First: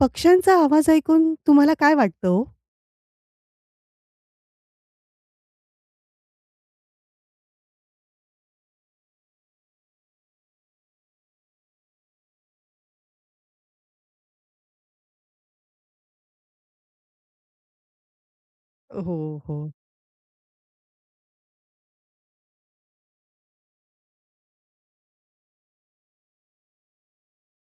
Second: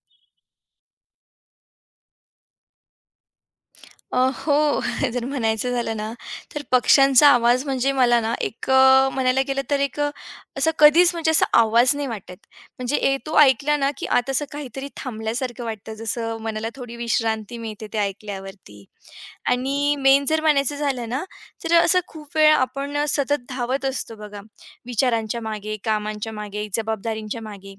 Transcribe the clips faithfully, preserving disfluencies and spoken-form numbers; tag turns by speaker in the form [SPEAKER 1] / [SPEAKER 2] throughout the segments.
[SPEAKER 1] पक्ष्यांचा आवाज ऐकून तुम्हाला काय वाटतं?
[SPEAKER 2] अ, हो. जर म्हणायचं झालं ना, तर पक्ष्यांचा आवाज म्हणजे मला ना एक अ, म्हणायला गेलं तर एक अ, असं कधीच म्हणजे असा आवाज नाही वाटत. म्हणजे ए तो ऐकला ना, की आता असं काहीतरी थांबल्यासारखं वाटतं. जसं मनाला थोडी विश्रांती मिळते ते ऐकल्यावरती.
[SPEAKER 1] हो? हो, हो.
[SPEAKER 2] आणि मेन जर म्हणायचं झालं ना, तर असं खूप वेळा आपण अ, सतत धावत असतो बघा, विचारांच्या मागे, कामांच्या मागे, जबाबदारींच्या मागे.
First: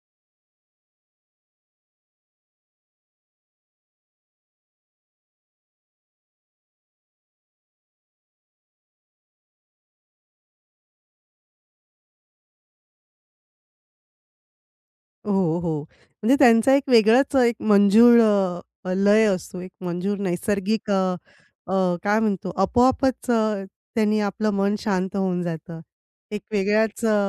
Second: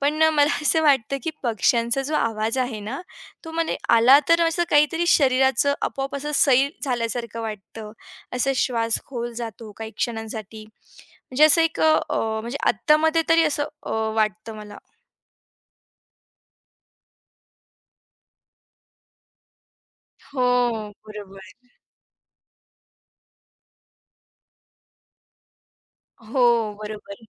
[SPEAKER 2] पण मला असं वाटतं, की पक्ष्यांचा जो आवाज आहे ना, तो म्हणे आला तर असं काहीतरी शरीराचं आपोआप असं सैल झाल्यासारखं वाटतं. असा श्वास खोल जातो काही क्षणांसाठी. म्हणजे असं एक अ, म्हणजे आत्तामध्ये तरी असं अ, वाटतं मला.
[SPEAKER 1] हो, हो. म्हणजे त्यांचा एक वेगळाच एक मंजूळ अ, अ, लय असतो. एक मंजूळ नैसर्गिक
[SPEAKER 2] हो,
[SPEAKER 1] अ,
[SPEAKER 2] बरोबर.
[SPEAKER 1] अ, काय म्हणतो आपोआपच अ, त्यांनी आपलं मन शांत होऊन जातं. एक
[SPEAKER 2] हो,
[SPEAKER 1] वेगळ्याच अ,
[SPEAKER 2] बरोबर.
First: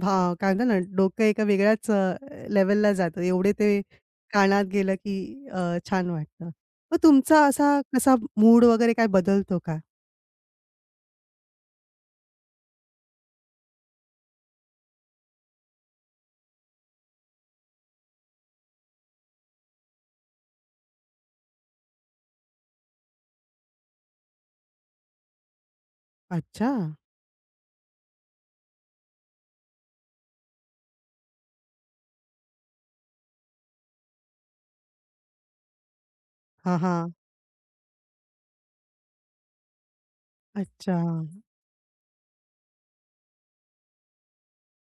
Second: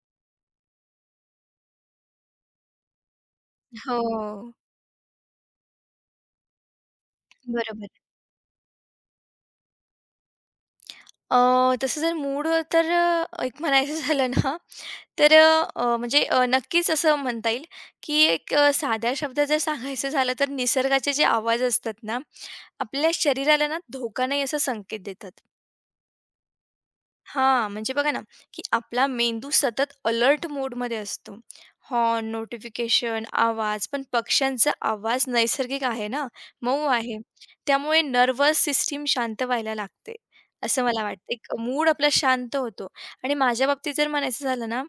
[SPEAKER 1] भा काय म्हणतात ना, डोकं एका वेगळ्याच अ, लेव्हलला जातं. एवढे ते
[SPEAKER 2] हो,
[SPEAKER 1] कानात गेलं की अ, छान वाटतं. मग तुमचा असा
[SPEAKER 2] बरोबर.
[SPEAKER 1] कसा मूड वगैरे काय बदलतो का?
[SPEAKER 2] अ, तसं जर मूड तर अ, एक म्हणायचं झालं ना, तर अ, म्हणजे अ, नक्कीच असं म्हणता येईल, की एक अ, साध्या शब्दात जर सांगायचं झालं तर निसर्गाचे जे आवाज असतात ना, आपल्या शरीराला ना धोका नाही असा संकेत देतात.
[SPEAKER 1] अच्छा.
[SPEAKER 2] हां, म्हणजे बघा ना, की आपला मेंदू सतत अलर्ट मोडमध्ये असतो. हॉर्न, नोटिफिकेशन, आवाज पण पक्ष्यांचा आवाज नैसर्गिक आहे ना,
[SPEAKER 1] हां,
[SPEAKER 2] मऊ
[SPEAKER 1] हां.
[SPEAKER 2] आहे. त्यामुळे नर्वस सिस्टीम शांत व्हायला लागते, असं
[SPEAKER 1] अच्छा.
[SPEAKER 2] मला वाटतं. एक मूड आपला शांत होतो आणि माझ्या बाबतीत जर म्हणायचं झालं ना,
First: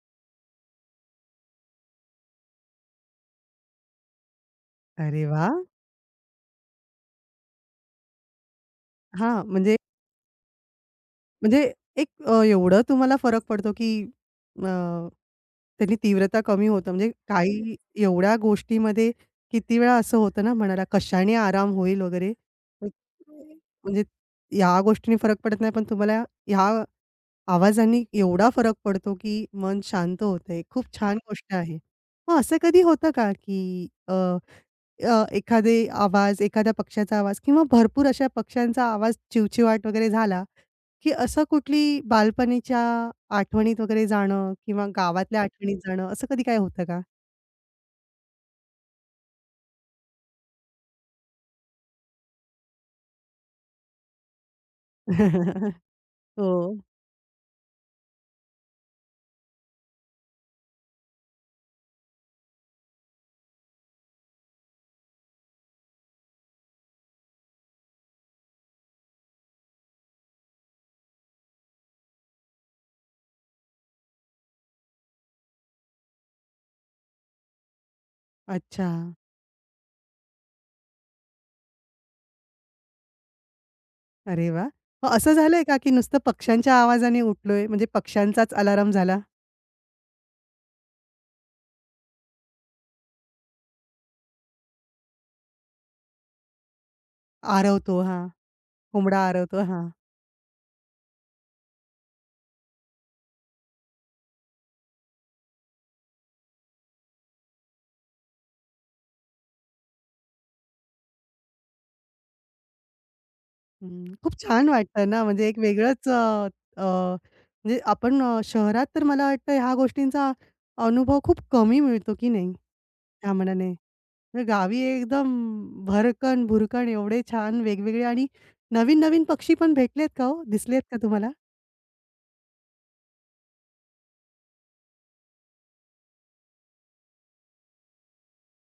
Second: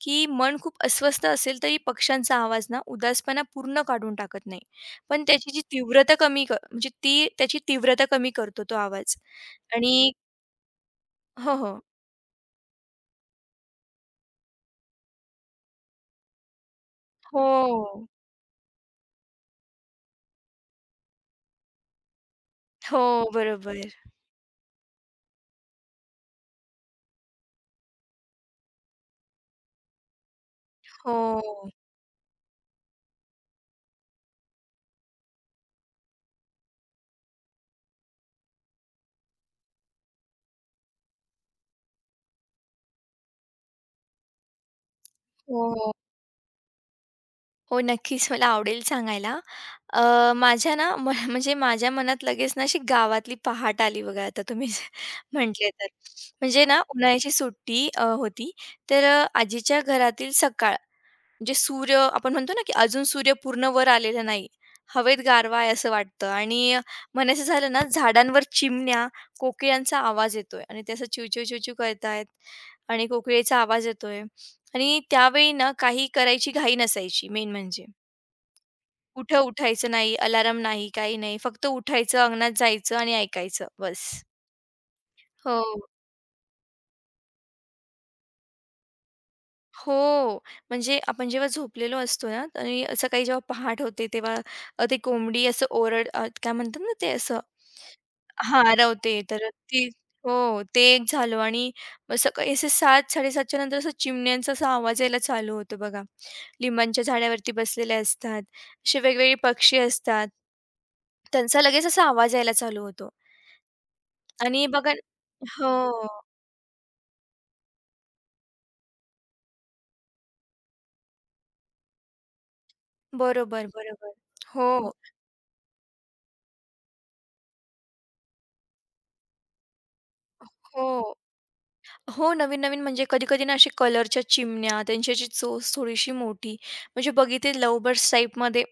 [SPEAKER 2] की मन खूप अस्वस्थ असेल तरी पक्ष्यांचा आवाज ना उदासपणा पूर्ण काढून टाकत नाही.
[SPEAKER 1] अरे
[SPEAKER 2] पण त्याची
[SPEAKER 1] वाह!
[SPEAKER 2] जी तीव्रता कमी क म्हणजे ती त्याची तीव्रता कमी करतो तो आवाज
[SPEAKER 1] हां, म्हणजे
[SPEAKER 2] आणि हो,
[SPEAKER 1] म्हणजे
[SPEAKER 2] हो.
[SPEAKER 1] एक अ, एवढं तुम्हाला फरक पडतो, की अ, त्याची तीव्रता कमी होतं. म्हणजे काही
[SPEAKER 2] हो.
[SPEAKER 1] एवढ्या गोष्टीमध्ये किती वेळा असं होतं ना म्हणाला, कशाने आराम होईल वगैरे.
[SPEAKER 2] हो, बरोबर.
[SPEAKER 1] म्हणजे या गोष्टीने फरक पडत नाही, पण तुम्हाला ह्या आवाजांनी एवढा फरक पडतो, की मन शांत होतंय. खूप छान गोष्ट
[SPEAKER 2] हो,
[SPEAKER 1] आहे. मग असं कधी होतं का, की अ, अ, एखादे आवाज, एखाद्या पक्ष्याचा आवाज किंवा भरपूर अशा पक्ष्यांचा आवाज चिवचिवाट वगैरे झाला, की असं कुठली बालपणीच्या आठवणीत वगैरे जाणं किंवा गावातल्या
[SPEAKER 2] हो,
[SPEAKER 1] आठवणीत
[SPEAKER 2] हो.
[SPEAKER 1] जाणं, असं कधी काय होतं का?
[SPEAKER 2] हो, नक्कीच मला आवडेल सांगायला. अ, माझ्या ना म म्हणजे माझ्या मनात लगेच ना अशी गावातली पहाट आली बघा आता तुम्ही म्हटले तर. म्हणजे
[SPEAKER 1] हो.
[SPEAKER 2] ना उन्हाळ्याची सुट्टी अ, होती तर अ, आजीच्या घरातील सकाळ म्हणजे सूर्य आपण म्हणतो ना, की अजून सूर्य पूर्ण वर आलेला नाही. हवेत गारवा आहे असं वाटतं आणि म्हणायचं झालं ना, झाडांवर चिमण्या, कोकिळांचा आवाज येतोय आणि ते असं चिवचिव, चिवचिव करतायत आणि कोकिळेचा आवाज येतोय आणि त्यावेळी ना, काही करायची घाई नसायची मेन म्हणजे.
[SPEAKER 1] अच्छा.
[SPEAKER 2] कुठं उठायचं नाही, अलार्म नाही, काही नाही. फक्त उठायचं, अंगणात जायचं आणि ऐकायचं बस.
[SPEAKER 1] अरे वाह! मग असं झालंय
[SPEAKER 2] हो.
[SPEAKER 1] का, की नुसतं पक्ष्यांच्या आवाजाने उठलोय, म्हणजे पक्ष्यांचाच अलार्म झाला?
[SPEAKER 2] हो. म्हणजे आपण जेव्हा झोपलेलो असतो ना आणि सकाळी जेव्हा पहाट होते तेव्हा अ, ते कोंबडी असं ओरड अ, काय म्हणतात ना ते असं
[SPEAKER 1] आरवतो हां.
[SPEAKER 2] हां, रवते.
[SPEAKER 1] कोंबडा
[SPEAKER 2] तर
[SPEAKER 1] आरवतो
[SPEAKER 2] ती
[SPEAKER 1] हां.
[SPEAKER 2] हो, ते एक झालं आणि मग सकाळी असे सात-7:30च्या नंतर असं चिमण्यांचा असा आवाज यायला चालू होतो बघा. लिंबांच्या झाडावरती बसलेले असतात. असे वेगवेगळे पक्षी असतात. त्यांचा लगेच असा आवाज यायला चालू होतो
[SPEAKER 1] हं, खूप
[SPEAKER 2] आणि
[SPEAKER 1] छान
[SPEAKER 2] बघा
[SPEAKER 1] वाटतं ना, म्हणजे एक
[SPEAKER 2] हो.
[SPEAKER 1] वेगळंच अ, अ, म्हणजे आपण अ, शहरात तर मला वाटतं ह्या गोष्टींचा अनुभव खूप कमी मिळतो की नाही, त्या
[SPEAKER 2] बरोबर,
[SPEAKER 1] मानाने?
[SPEAKER 2] बरोबर.
[SPEAKER 1] तर गावी
[SPEAKER 2] हो,
[SPEAKER 1] एकदम भरकन, भुरकन एवढे छान वेगवेगळे आणि नवीन-नवीन पक्षी पण भेटलेत का हो? दिसलेत का
[SPEAKER 2] हो.
[SPEAKER 1] तुम्हाला?
[SPEAKER 2] हो, नवीन-नवीन म्हणजे कधी-कधी ना अशी कलरच्या चिमण्या, त्यांची अशी चोच थोडीशी मोठी. म्हणजे बघितले लव्ह बर्ड्स टाईपमध्ये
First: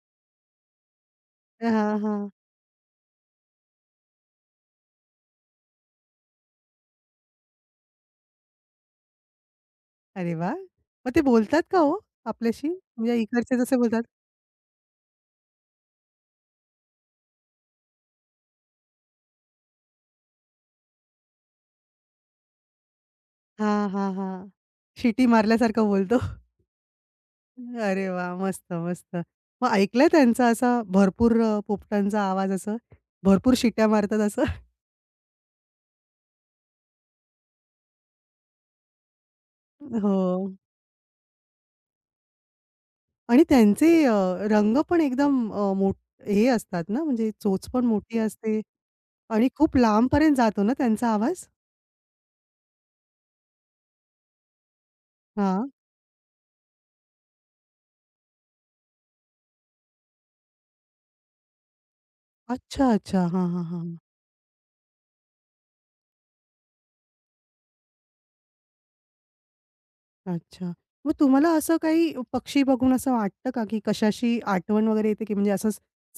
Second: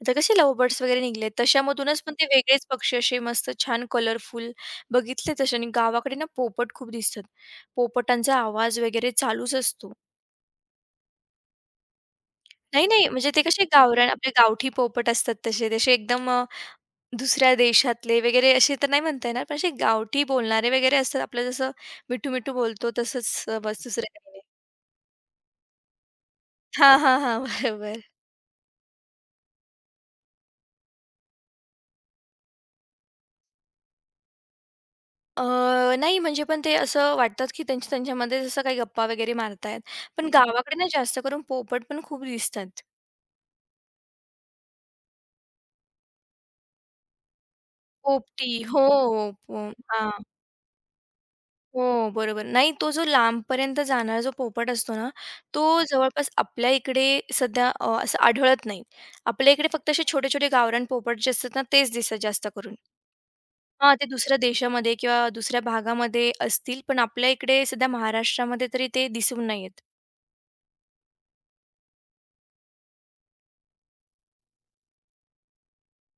[SPEAKER 2] आता कसे लव्ह बर्ड्स वगैरे निघलेत,
[SPEAKER 1] हां,
[SPEAKER 2] तशामधूनच पण ते
[SPEAKER 1] हां.
[SPEAKER 2] वेगळेच पक्षी असे मस्त छान कलरफुल बघितले तसे आणि गावाकडे ना पोपट खूप दिसतात. पोपटांचा आवाज वगैरे चालूच असतो.
[SPEAKER 1] अरे वाह! मग ते बोलतात का हो आपल्याशी?
[SPEAKER 2] नाही, नाही,
[SPEAKER 1] म्हणजे
[SPEAKER 2] म्हणजे ते
[SPEAKER 1] इकडचे
[SPEAKER 2] कसे
[SPEAKER 1] जसे बोलतात.
[SPEAKER 2] गावरान आपले गावठी पोपट असतात तसे. तसे एकदम अ, दुसऱ्या देशातले वगैरे असे तर नाही म्हणता येणार, पण असे गावठी बोलणारे वगैरे असतात. आपलं जसं मिठू-मिठू बोलतो तसंच अ, बस
[SPEAKER 1] हां,
[SPEAKER 2] दुसरे
[SPEAKER 1] हां,
[SPEAKER 2] काही नाही.
[SPEAKER 1] हां. शिटी मारल्यासारखं बोलतो.
[SPEAKER 2] हां, हां, हां. बरोबर.
[SPEAKER 1] अरे वाह! मस्त, मस्त. मग ऐकलंय त्यांचा असा भरपूर अ, पोपटांचा आवाज असं? भरपूर शिट्या मारतात असं?
[SPEAKER 2] अ, नाही म्हणजे पण ते असं वाटतात, की त्यांच्या त्यांच्यामध्ये जसं काही गप्पा वगैरे मारतायत.
[SPEAKER 1] हो.
[SPEAKER 2] पण हं. गावाकडे ना जास्त करून पोपट पण खूप दिसतात.
[SPEAKER 1] आणि त्यांचे अ, रंग पण एकदम अ, मोठ हे असतात ना, म्हणजे चोच पण मोठी असते.
[SPEAKER 2] पोपटी हो,
[SPEAKER 1] आणि
[SPEAKER 2] पो
[SPEAKER 1] खूप
[SPEAKER 2] हां.
[SPEAKER 1] लांबपर्यंत जातो ना त्यांचा आवाज?
[SPEAKER 2] हो, बरोबर. नाही तो जो लांबपर्यंत जाणारा जो पोपट असतो ना, तो
[SPEAKER 1] हां.
[SPEAKER 2] जवळपास आपल्या इकडे सध्या अ, असं आढळत नाही. आपल्या इकडे फक्त असे छोटे-छोटे गावरान पोपट जे असतात ना, तेच दिसतात जास्त करून.
[SPEAKER 1] अच्छा, अच्छा. हां, हां, हां.
[SPEAKER 2] हां, ते दुसऱ्या देशामध्ये किंवा दुसऱ्या भागामध्ये असतील, पण आपल्या इकडे सध्या महाराष्ट्रामध्ये तरी ते दिसून नाही येत.
[SPEAKER 1] अच्छा. मग तुम्हाला असं काही पक्षी बघून असं वाटतं का, की कशाची आठवण वगैरे येते, की म्हणजे असं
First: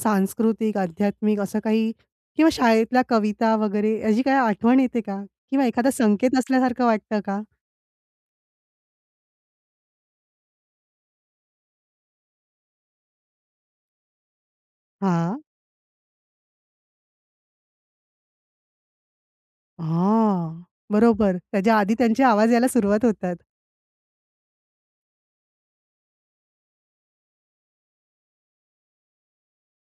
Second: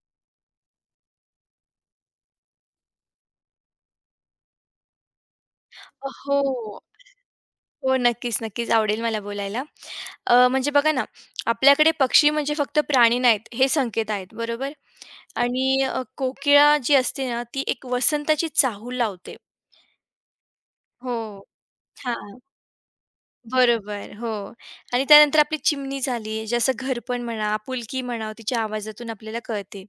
[SPEAKER 1] सांस्कृतिक, आध्यात्मिक असं काही किंवा शाळेतल्या कविता वगैरे याची काही आठवण येते का? किंवा एखादा संकेत
[SPEAKER 2] हो.
[SPEAKER 1] असल्यासारखं वाटतं का?
[SPEAKER 2] हो, नक्कीच, नक्कीच आवडेल मला बोलायला. अ, म्हणजे बघा ना, आपल्याकडे पक्षी म्हणजे फक्त प्राणी नाहीत, हे संकेत आहेत, बरोबर?
[SPEAKER 1] हां.
[SPEAKER 2] आणि अ, कोकिळा जी असते ना, ती एक वसंताची चाहूल लावते.
[SPEAKER 1] हां. बरोबर.
[SPEAKER 2] हो.
[SPEAKER 1] त्याच्या आधी त्यांचे
[SPEAKER 2] हां,
[SPEAKER 1] आवाज यायला सुरुवात होतात.
[SPEAKER 2] बरोबर. हो आणि त्यानंतर आपली चिमणी झाली, जसं घरपण म्हणा, आपुलकी म्हणा, तिच्या आवाजातून आपल्याला कळते.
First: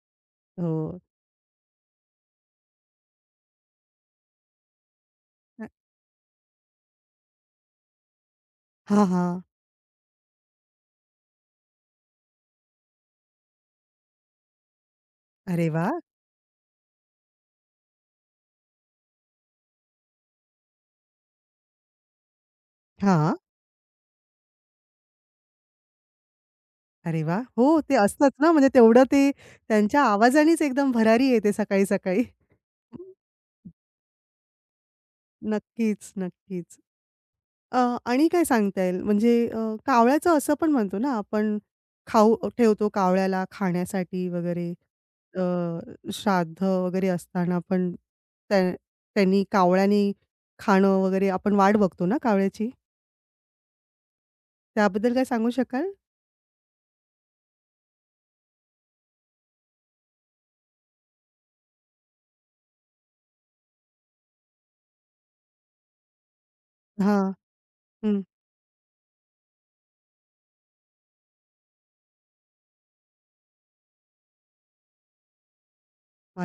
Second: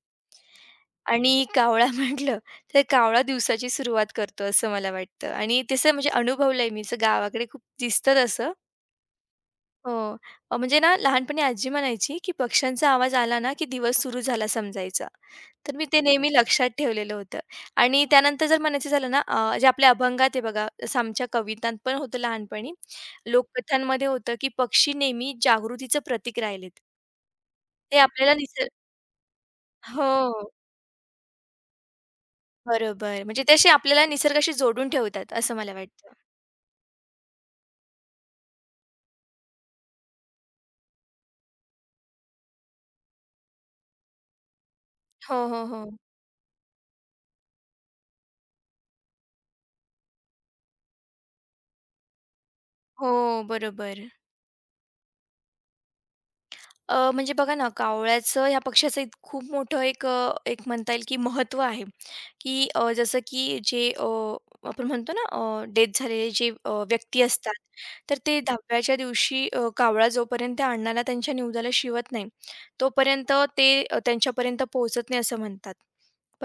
[SPEAKER 1] हो.
[SPEAKER 2] आणि कावळा म्हटलं, तर कावळा दिवसाची सुरुवात करतो, असं मला वाटतं आणि
[SPEAKER 1] अ
[SPEAKER 2] तसं म्हणजे अनुभवलंय मी, असं गावाकडे खूप दिसतं तसं.
[SPEAKER 1] हां, हां.
[SPEAKER 2] हो. अ, म्हणजे ना लहानपणी आजी म्हणायची, की पक्ष्यांचा आवाज आला ना, की दिवस सुरू झाला समजायचा.
[SPEAKER 1] अरे
[SPEAKER 2] तर मी
[SPEAKER 1] वाह!
[SPEAKER 2] ते नेहमी लक्षात ठेवलेलं होतं. आणि त्यानंतर जर म्हणायचं झालं ना, अ, जे आपल्या अभंगात आहे बघा, जसं आमच्या कवितांत पण होतं लहानपणी,
[SPEAKER 1] हां.
[SPEAKER 2] लोककथांमध्ये होतं, की पक्षी नेहमी जागृतीचं प्रतीक राहिलेत.
[SPEAKER 1] अरे वाह! हो, ते
[SPEAKER 2] ते
[SPEAKER 1] असतंच
[SPEAKER 2] आपल्याला
[SPEAKER 1] ना, म्हणजे
[SPEAKER 2] निसर्ग
[SPEAKER 1] तेवढं ते त्यांच्या
[SPEAKER 2] हो,
[SPEAKER 1] आवाजानेच एकदम भरारी येते सकाळी-सकाळी.
[SPEAKER 2] बरोबर. म्हणजे ते असे आपल्याला निसर्गाशी जोडून ठेवतात, असं मला वाटतं.
[SPEAKER 1] नक्कीच, नक्कीच. अ, आणि काय सांगता येईल म्हणजे अ, कावळ्याचं असं पण म्हणतो ना आपण, खाऊ ठेवतो कावळ्याला खाण्यासाठी वगैरे.
[SPEAKER 2] हो, हो, हो.
[SPEAKER 1] अ, श्राद्ध वगैरे असताना पण त्या त्यांनी कावळ्याने खाणं वगैरे आपण वाट बघतो ना कावळ्याची.
[SPEAKER 2] हो, बरोबर.
[SPEAKER 1] त्याबद्दल काय सांगू शकाल?
[SPEAKER 2] अ, म्हणजे बघा ना, कावळ्याचं ह्या पक्ष्याचं इत खूप मोठं एक अ, एक म्हणता येईल की महत्त्व आहे, की अ, जसं की जे अ, आपण म्हणतो ना डेथ झालेले जे अ, व्यक्ती
[SPEAKER 1] हां.
[SPEAKER 2] असतात, तर
[SPEAKER 1] हं.
[SPEAKER 2] ते दहाव्या दिवशी अ, कावळा जोपर्यंत त्या अण्णाला त्यांच्या निवदाला शिवत नाही, तोपर्यंत ते अ, त्यांच्यापर्यंत पोहोचत नाही असं म्हणतात.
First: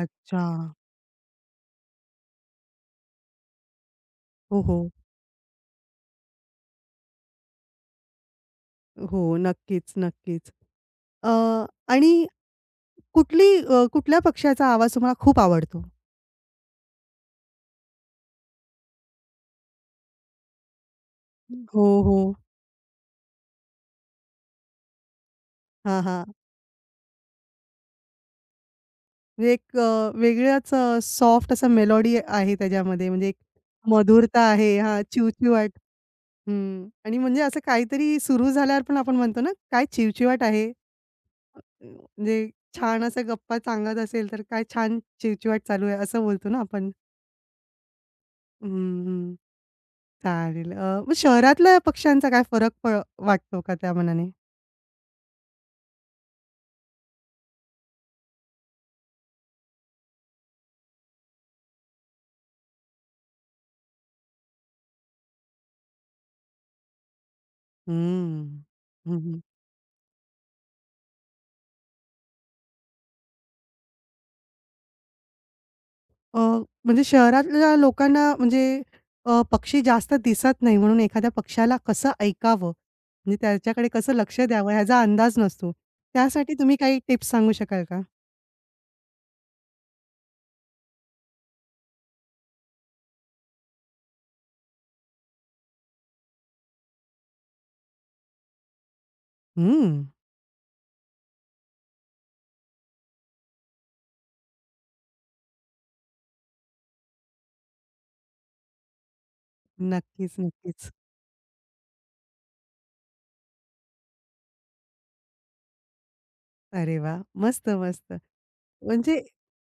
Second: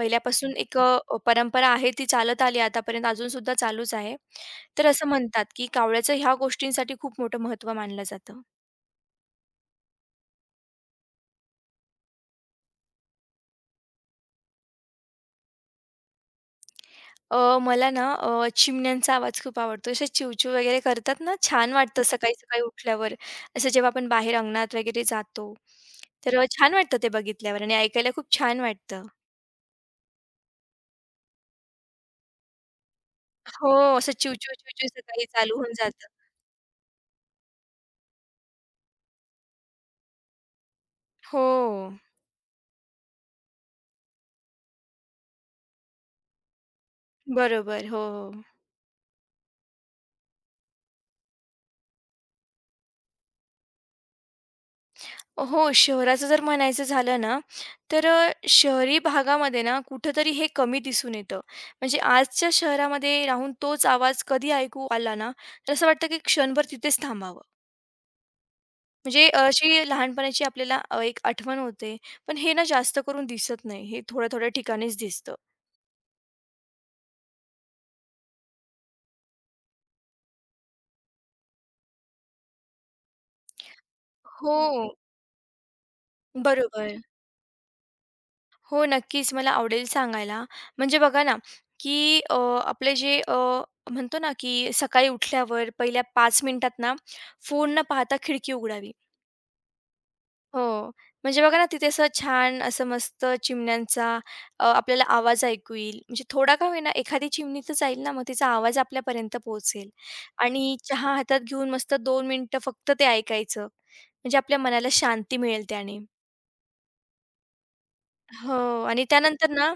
[SPEAKER 1] अच्छा.
[SPEAKER 2] एक अ, परंपरा आहे ती चालत आली आतापर्यंत अजूनसुद्धा चालूच आहे.
[SPEAKER 1] हो,
[SPEAKER 2] तर
[SPEAKER 1] हो.
[SPEAKER 2] असं म्हणतात, की कावळ्याचं ह्या गोष्टींसाठी खूप मोठं महत्त्व मानलं जातं.
[SPEAKER 1] हो, नक्कीच, नक्कीच. अ, आणि कुठली अ, कुठल्या पक्ष्याचा आवाज तुम्हाला खूप आवडतो?
[SPEAKER 2] अ, मला ना अ, चिमण्यांचा आवाज खूप आवडतो. असे चिवचिव वगैरे करतात ना, छान
[SPEAKER 1] हो,
[SPEAKER 2] वाटतं
[SPEAKER 1] हो.
[SPEAKER 2] सकाळी-सकाळी उठल्यावर. असं जेव्हा आपण बाहेर अंगणात वगैरे जातो,
[SPEAKER 1] हां, हां.
[SPEAKER 2] तर अ, छान वाटतं ते बघितल्यावर आणि ऐकायला खूप छान वाटतं.
[SPEAKER 1] म्हणजे एक अ, वेगळाच सॉफ्ट असा मेलोडी आहे त्याच्यामध्ये, म्हणजे एक
[SPEAKER 2] हो, असं
[SPEAKER 1] मधुरता
[SPEAKER 2] चिवचिव,
[SPEAKER 1] आहे.
[SPEAKER 2] चिवचिव
[SPEAKER 1] हां,
[SPEAKER 2] सकाळी चालू
[SPEAKER 1] चिवचिवाट.
[SPEAKER 2] होऊन जातं.
[SPEAKER 1] हं. आणि म्हणजे असं काहीतरी सुरू झाल्यावर पण आपण म्हणतो ना, काय चिवचिवाट आहे.
[SPEAKER 2] हो,
[SPEAKER 1] म्हणजे छान असा गप्पा सांगत असेल, तर काय छान चिवचिवाट चालू आहे, असं बोलतो ना आपण.
[SPEAKER 2] बरोबर. हो, हो.
[SPEAKER 1] हं, चालेल. अ, मग शहरातल्या पक्ष्यांचा काय फरक प वाटतो का त्या मानाने?
[SPEAKER 2] हो, शहराचं जर म्हणायचं झालं ना, तर अ, शहरी भागामध्ये ना कुठेतरी हे कमी दिसून येतं. म्हणजे आजच्या शहरामध्ये राहून तोच आवाज कधी ऐकू आला ना, तर असं वाटतं की क्षणभर तिथेच थांबावं.
[SPEAKER 1] हम्म. हं,
[SPEAKER 2] म्हणजे अ,
[SPEAKER 1] हं.
[SPEAKER 2] अशी लहानपणाची आपल्याला अ, एक आठवण होते. पण हे ना जास्त करून दिसत नाही. हे थोड्या-थोड्या ठिकाणीच दिसतं.
[SPEAKER 1] अ, म्हणजे शहरातल्या लोकांना म्हणजे अ, पक्षी जास्त दिसत नाही, म्हणून एखाद्या पक्ष्याला कसं ऐकावं? म्हणजे त्याच्याकडे कसं लक्ष द्यावं
[SPEAKER 2] हो,
[SPEAKER 1] ह्याचा अंदाज नसतो. त्यासाठी तुम्ही
[SPEAKER 2] बरोबर.
[SPEAKER 1] काही टिप्स सांगू शकाल का?
[SPEAKER 2] हो, नक्कीच मला आवडेल सांगायला. म्हणजे बघा ना, की अ, आपले जे अ, म्हणतो ना, की सकाळी उठल्यावर पहिल्या पाच मिनिटात ना, फोन न पाहता खिडकी उघडावी.
[SPEAKER 1] हं.
[SPEAKER 2] हो. म्हणजे बघा ना, तिथे असं छान असं मस्त चिमण्यांचा अ, आपल्याला आवाज ऐकू येईल. म्हणजे थोडा का होईना एखादी चिमणी तर जाईल ना, मग तिचा आवाज आपल्यापर्यंत पोहोचेल.
[SPEAKER 1] नक्कीच,
[SPEAKER 2] आणि
[SPEAKER 1] नक्कीच.
[SPEAKER 2] चहा हातात घेऊन मस्त दोन मिनिटं फक्त ते ऐकायचं. म्हणजे आपल्या मनाला शांती मिळेल त्याने.
[SPEAKER 1] अरे वाह! मस्त, मस्त.
[SPEAKER 2] हो आणि
[SPEAKER 1] म्हणजे
[SPEAKER 2] त्यानंतर ना,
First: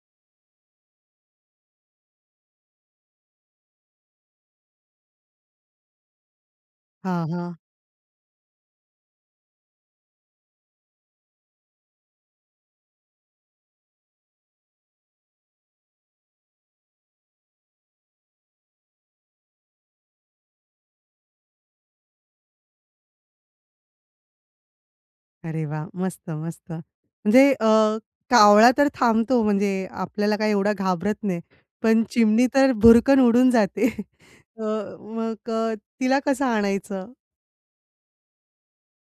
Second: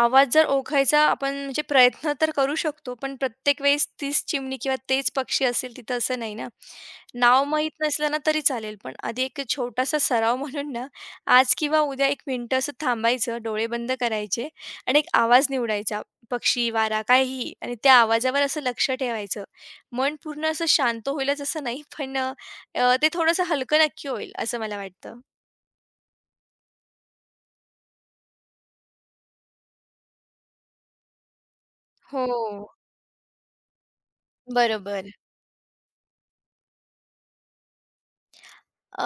[SPEAKER 2] आवाज जर ओळखायचा आपण म्हणजे प्रयत्न तर करू शकतो, पण प्रत्येक वेळेस तीच चिमणी किंवा तेच पक्षी असेल तिथं असं नाही ना.
[SPEAKER 1] हां,
[SPEAKER 2] नाव
[SPEAKER 1] हां.
[SPEAKER 2] माहीत नसलं ना तरी चालेल, पण आधी एक छोटासा सराव म्हणून ना, आज किंवा उद्या एक मिनिटं असं थांबायचं, डोळे बंद करायचे आणि एक आवाज निवडायचा. पक्षी, वारा, काहीही आणि त्या आवाजावर असं लक्ष ठेवायचं. मन पूर्ण असं शांत होईलच असं नाही, पण अ, ते थोडंसं हलकं नक्की होईल असं मला वाटतं.
[SPEAKER 1] अरे वा, मस्त, मस्त. म्हणजे अ, कावळा तर थांबतो, म्हणजे आपल्याला काही एवढा घाबरत नाही. पण
[SPEAKER 2] हो,
[SPEAKER 1] चिमणी तर भुरकन उडून जाते. अ,
[SPEAKER 2] बरोबर.
[SPEAKER 1] मग अ, तिला कसं आणायचं?
[SPEAKER 2] अ,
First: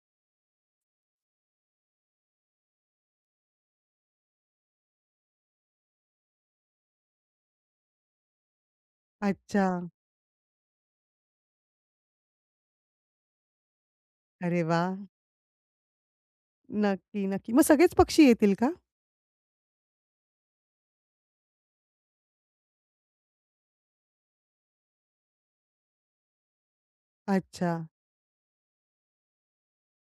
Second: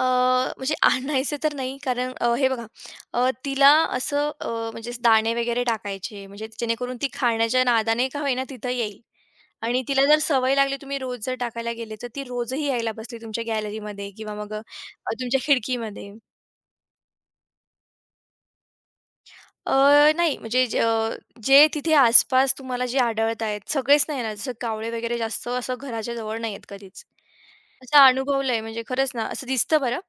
[SPEAKER 2] म्हणजे आणायचे तर नाही कारण अ, हे बघा अ, तिला असं अ, म्हणजे दाणे वगैरे टाकायचे म्हणजे जेणेकरून ती खाण्याच्या नादाने का होईना तिथं येईल.
[SPEAKER 1] अच्छा.
[SPEAKER 2] आणि तिला जर सवय लागली तुम्ही रोज जर टाकायला गेले तर ती रोजही यायला बसली तुमच्या गॅलरीमध्ये किंवा मग
[SPEAKER 1] अरे
[SPEAKER 2] अ,
[SPEAKER 1] वा,
[SPEAKER 2] तुमच्या खिडकीमध्ये.
[SPEAKER 1] नक्की, नक्की. मग सगळेच पक्षी येतील का?
[SPEAKER 2] अ, नाही म्हणजे ज जे तिथे आसपास तुम्हाला जे आढळत आहेत, सगळेच नाही येणार. जसं कावळे वगैरे जास्त असं घराच्या जवळ नाही येत कधीच.
[SPEAKER 1] अच्छा.
[SPEAKER 2] असं अनुभवलंय म्हणजे खरंच ना, असं दिसतं बरं.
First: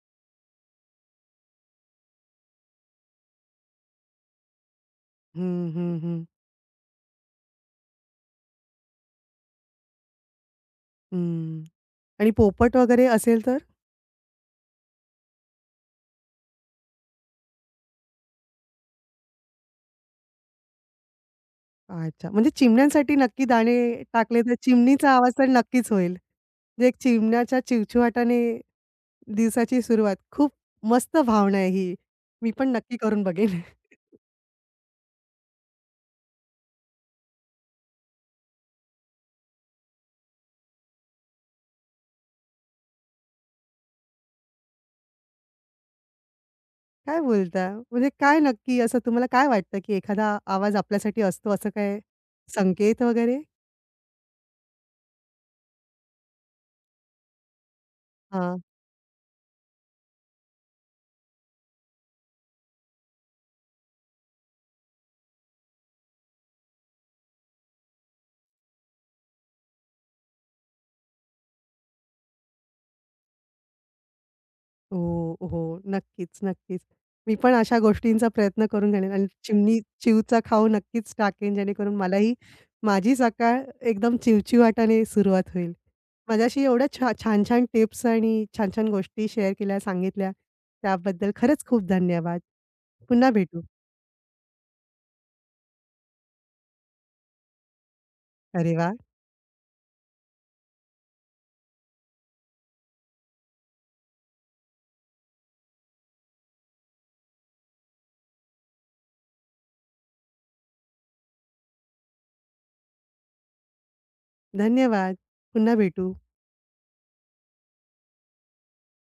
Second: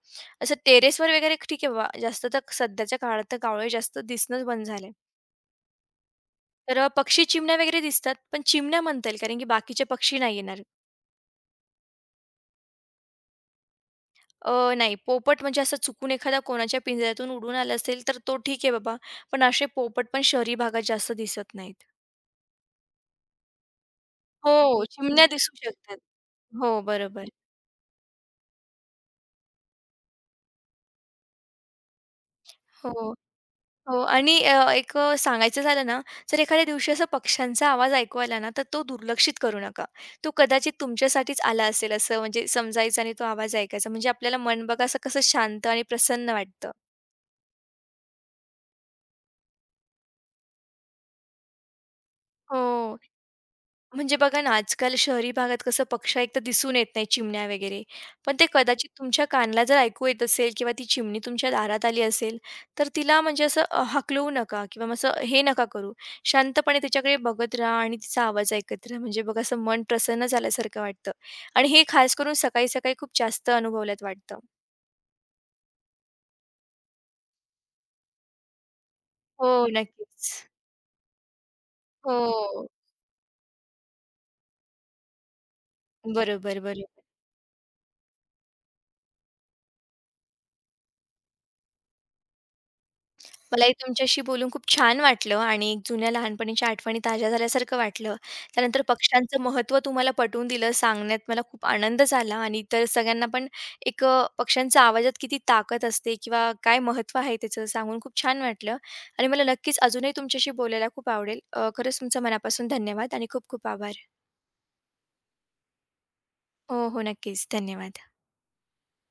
[SPEAKER 2] असं टेरेसवर वगैरे ठीक आहे बाबा, जास्त तर सध्याच्या काळात तर कावळे जास्त दिसणंच बंद झाले.
[SPEAKER 1] हं, हं, हं.
[SPEAKER 2] तर पक्षी, चिमण्या वगैरे दिसतात, पण चिमण्या म्हणता येईल कारण की बाकीचे पक्षी नाही येणार.
[SPEAKER 1] हं. आणि पोपट वगैरे असेल तर?
[SPEAKER 2] अ, नाही पोपट म्हणजे असं चुकून एखादा कोणाच्या पिंजऱ्यातून उडून आला असेल, तर तो ठीक आहे बाबा. पण असे पोपट पण शहरी भागात जास्त दिसत नाहीत.
[SPEAKER 1] अच्छा. म्हणजे चिमण्यांसाठी नक्की दाणे टाकले तर
[SPEAKER 2] हो,
[SPEAKER 1] चिमणीचा
[SPEAKER 2] चिमण्या
[SPEAKER 1] आवाज तर
[SPEAKER 2] दिसू
[SPEAKER 1] नक्कीच
[SPEAKER 2] शकतात.
[SPEAKER 1] होईल.
[SPEAKER 2] हो,
[SPEAKER 1] म्हणजे एक
[SPEAKER 2] बरोबर.
[SPEAKER 1] चिमण्याच्या चिवचिवाटाने दिवसाची सुरुवात. खूप मस्त भावना आहे ही. मी पण नक्की
[SPEAKER 2] हो,
[SPEAKER 1] करून बघेन.
[SPEAKER 2] हो. आणि अ, एक अ, सांगायचं झालं ना, जर एखाद्या दिवशी असा पक्ष्यांचा आवाज ऐकू आला ना, तर तो दुर्लक्षित करू नका. तो कदाचित तुमच्यासाठीच आला असेल असं म्हणजे समजायचं आणि तो आवाज ऐकायचा. म्हणजे आपल्याला मन बघा असं कसं शांत आणि प्रसन्न वाटतं.
[SPEAKER 1] काय बोलता? म्हणजे काय नक्की असं तुम्हाला काय वाटतं, की एखादा आवाज आपल्यासाठी असतो असं काय
[SPEAKER 2] हो.
[SPEAKER 1] संकेत वगैरे?
[SPEAKER 2] म्हणजे बघा ना, आजकाल शहरी भागात कसं पक्ष एक तर दिसून येत नाही चिमण्या वगैरे. पण ते
[SPEAKER 1] हां.
[SPEAKER 2] कदाचित तुमच्या कानला जर ऐकू येत असेल किंवा ती चिमणी तुमच्या दारात आली असेल, तर तिला म्हणजे असं अ, हाकलवू नका किंवा मग असं हे नका करू. शांतपणे तिच्याकडे बघत राहा आणि तिचा आवाज ऐकत राहा. म्हणजे बघा असं मन प्रसन्न झाल्यासारखं वाटतं आणि हे खास करून सकाळी-सकाळी खूप जास्त अनुभवल्यात वाटतं.
[SPEAKER 1] हो, हो. नक्कीच, नक्कीच. मी पण अशा गोष्टींचा प्रयत्न करून घेईन आणि
[SPEAKER 2] हो.
[SPEAKER 1] चिमणी
[SPEAKER 2] नक्कीच.
[SPEAKER 1] चिवचा खाऊ नक्कीच टाकेन, जेणेकरून मलाही
[SPEAKER 2] हो.
[SPEAKER 1] माझी सकाळ एकदम चिवचिवाटाने सुरुवात होईल.
[SPEAKER 2] बरोबर,
[SPEAKER 1] माझ्याशी
[SPEAKER 2] बरोबर.
[SPEAKER 1] एवढ्या छा छान-छान टिप्स आणि छान-छान गोष्टी शेअर केल्या, सांगितल्या, त्याबद्दल खरंच खूप धन्यवाद. पुन्हा भेटू.
[SPEAKER 2] मलाही तुमच्याशी बोलून खूप छान वाटलं आणि जुन्या लहानपणीच्या आठवणी ताज्या झाल्यासारखं वाटलं.
[SPEAKER 1] अरे
[SPEAKER 2] त्यानंतर
[SPEAKER 1] वाह!
[SPEAKER 2] पक्ष्यांचं महत्त्व तुम्हाला पटवून दिलं, सांगण्यात मला खूप आनंद झाला आणि इतर सगळ्यांना पण एक अ, पक्ष्यांच्या आवाजात किती ताकद असते किंवा काय महत्त्व आहे त्याचं सांगून खूप छान वाटलं आणि मला नक्कीच अजूनही तुमच्याशी बोलायला खूप आवडेल. अ, खरंच तुमचं मनापासून धन्यवाद आणि खूप खूप आभार.
[SPEAKER 1] धन्यवाद. पुन्हा भेटू.
[SPEAKER 2] हो, हो. नक्कीच. धन्यवाद.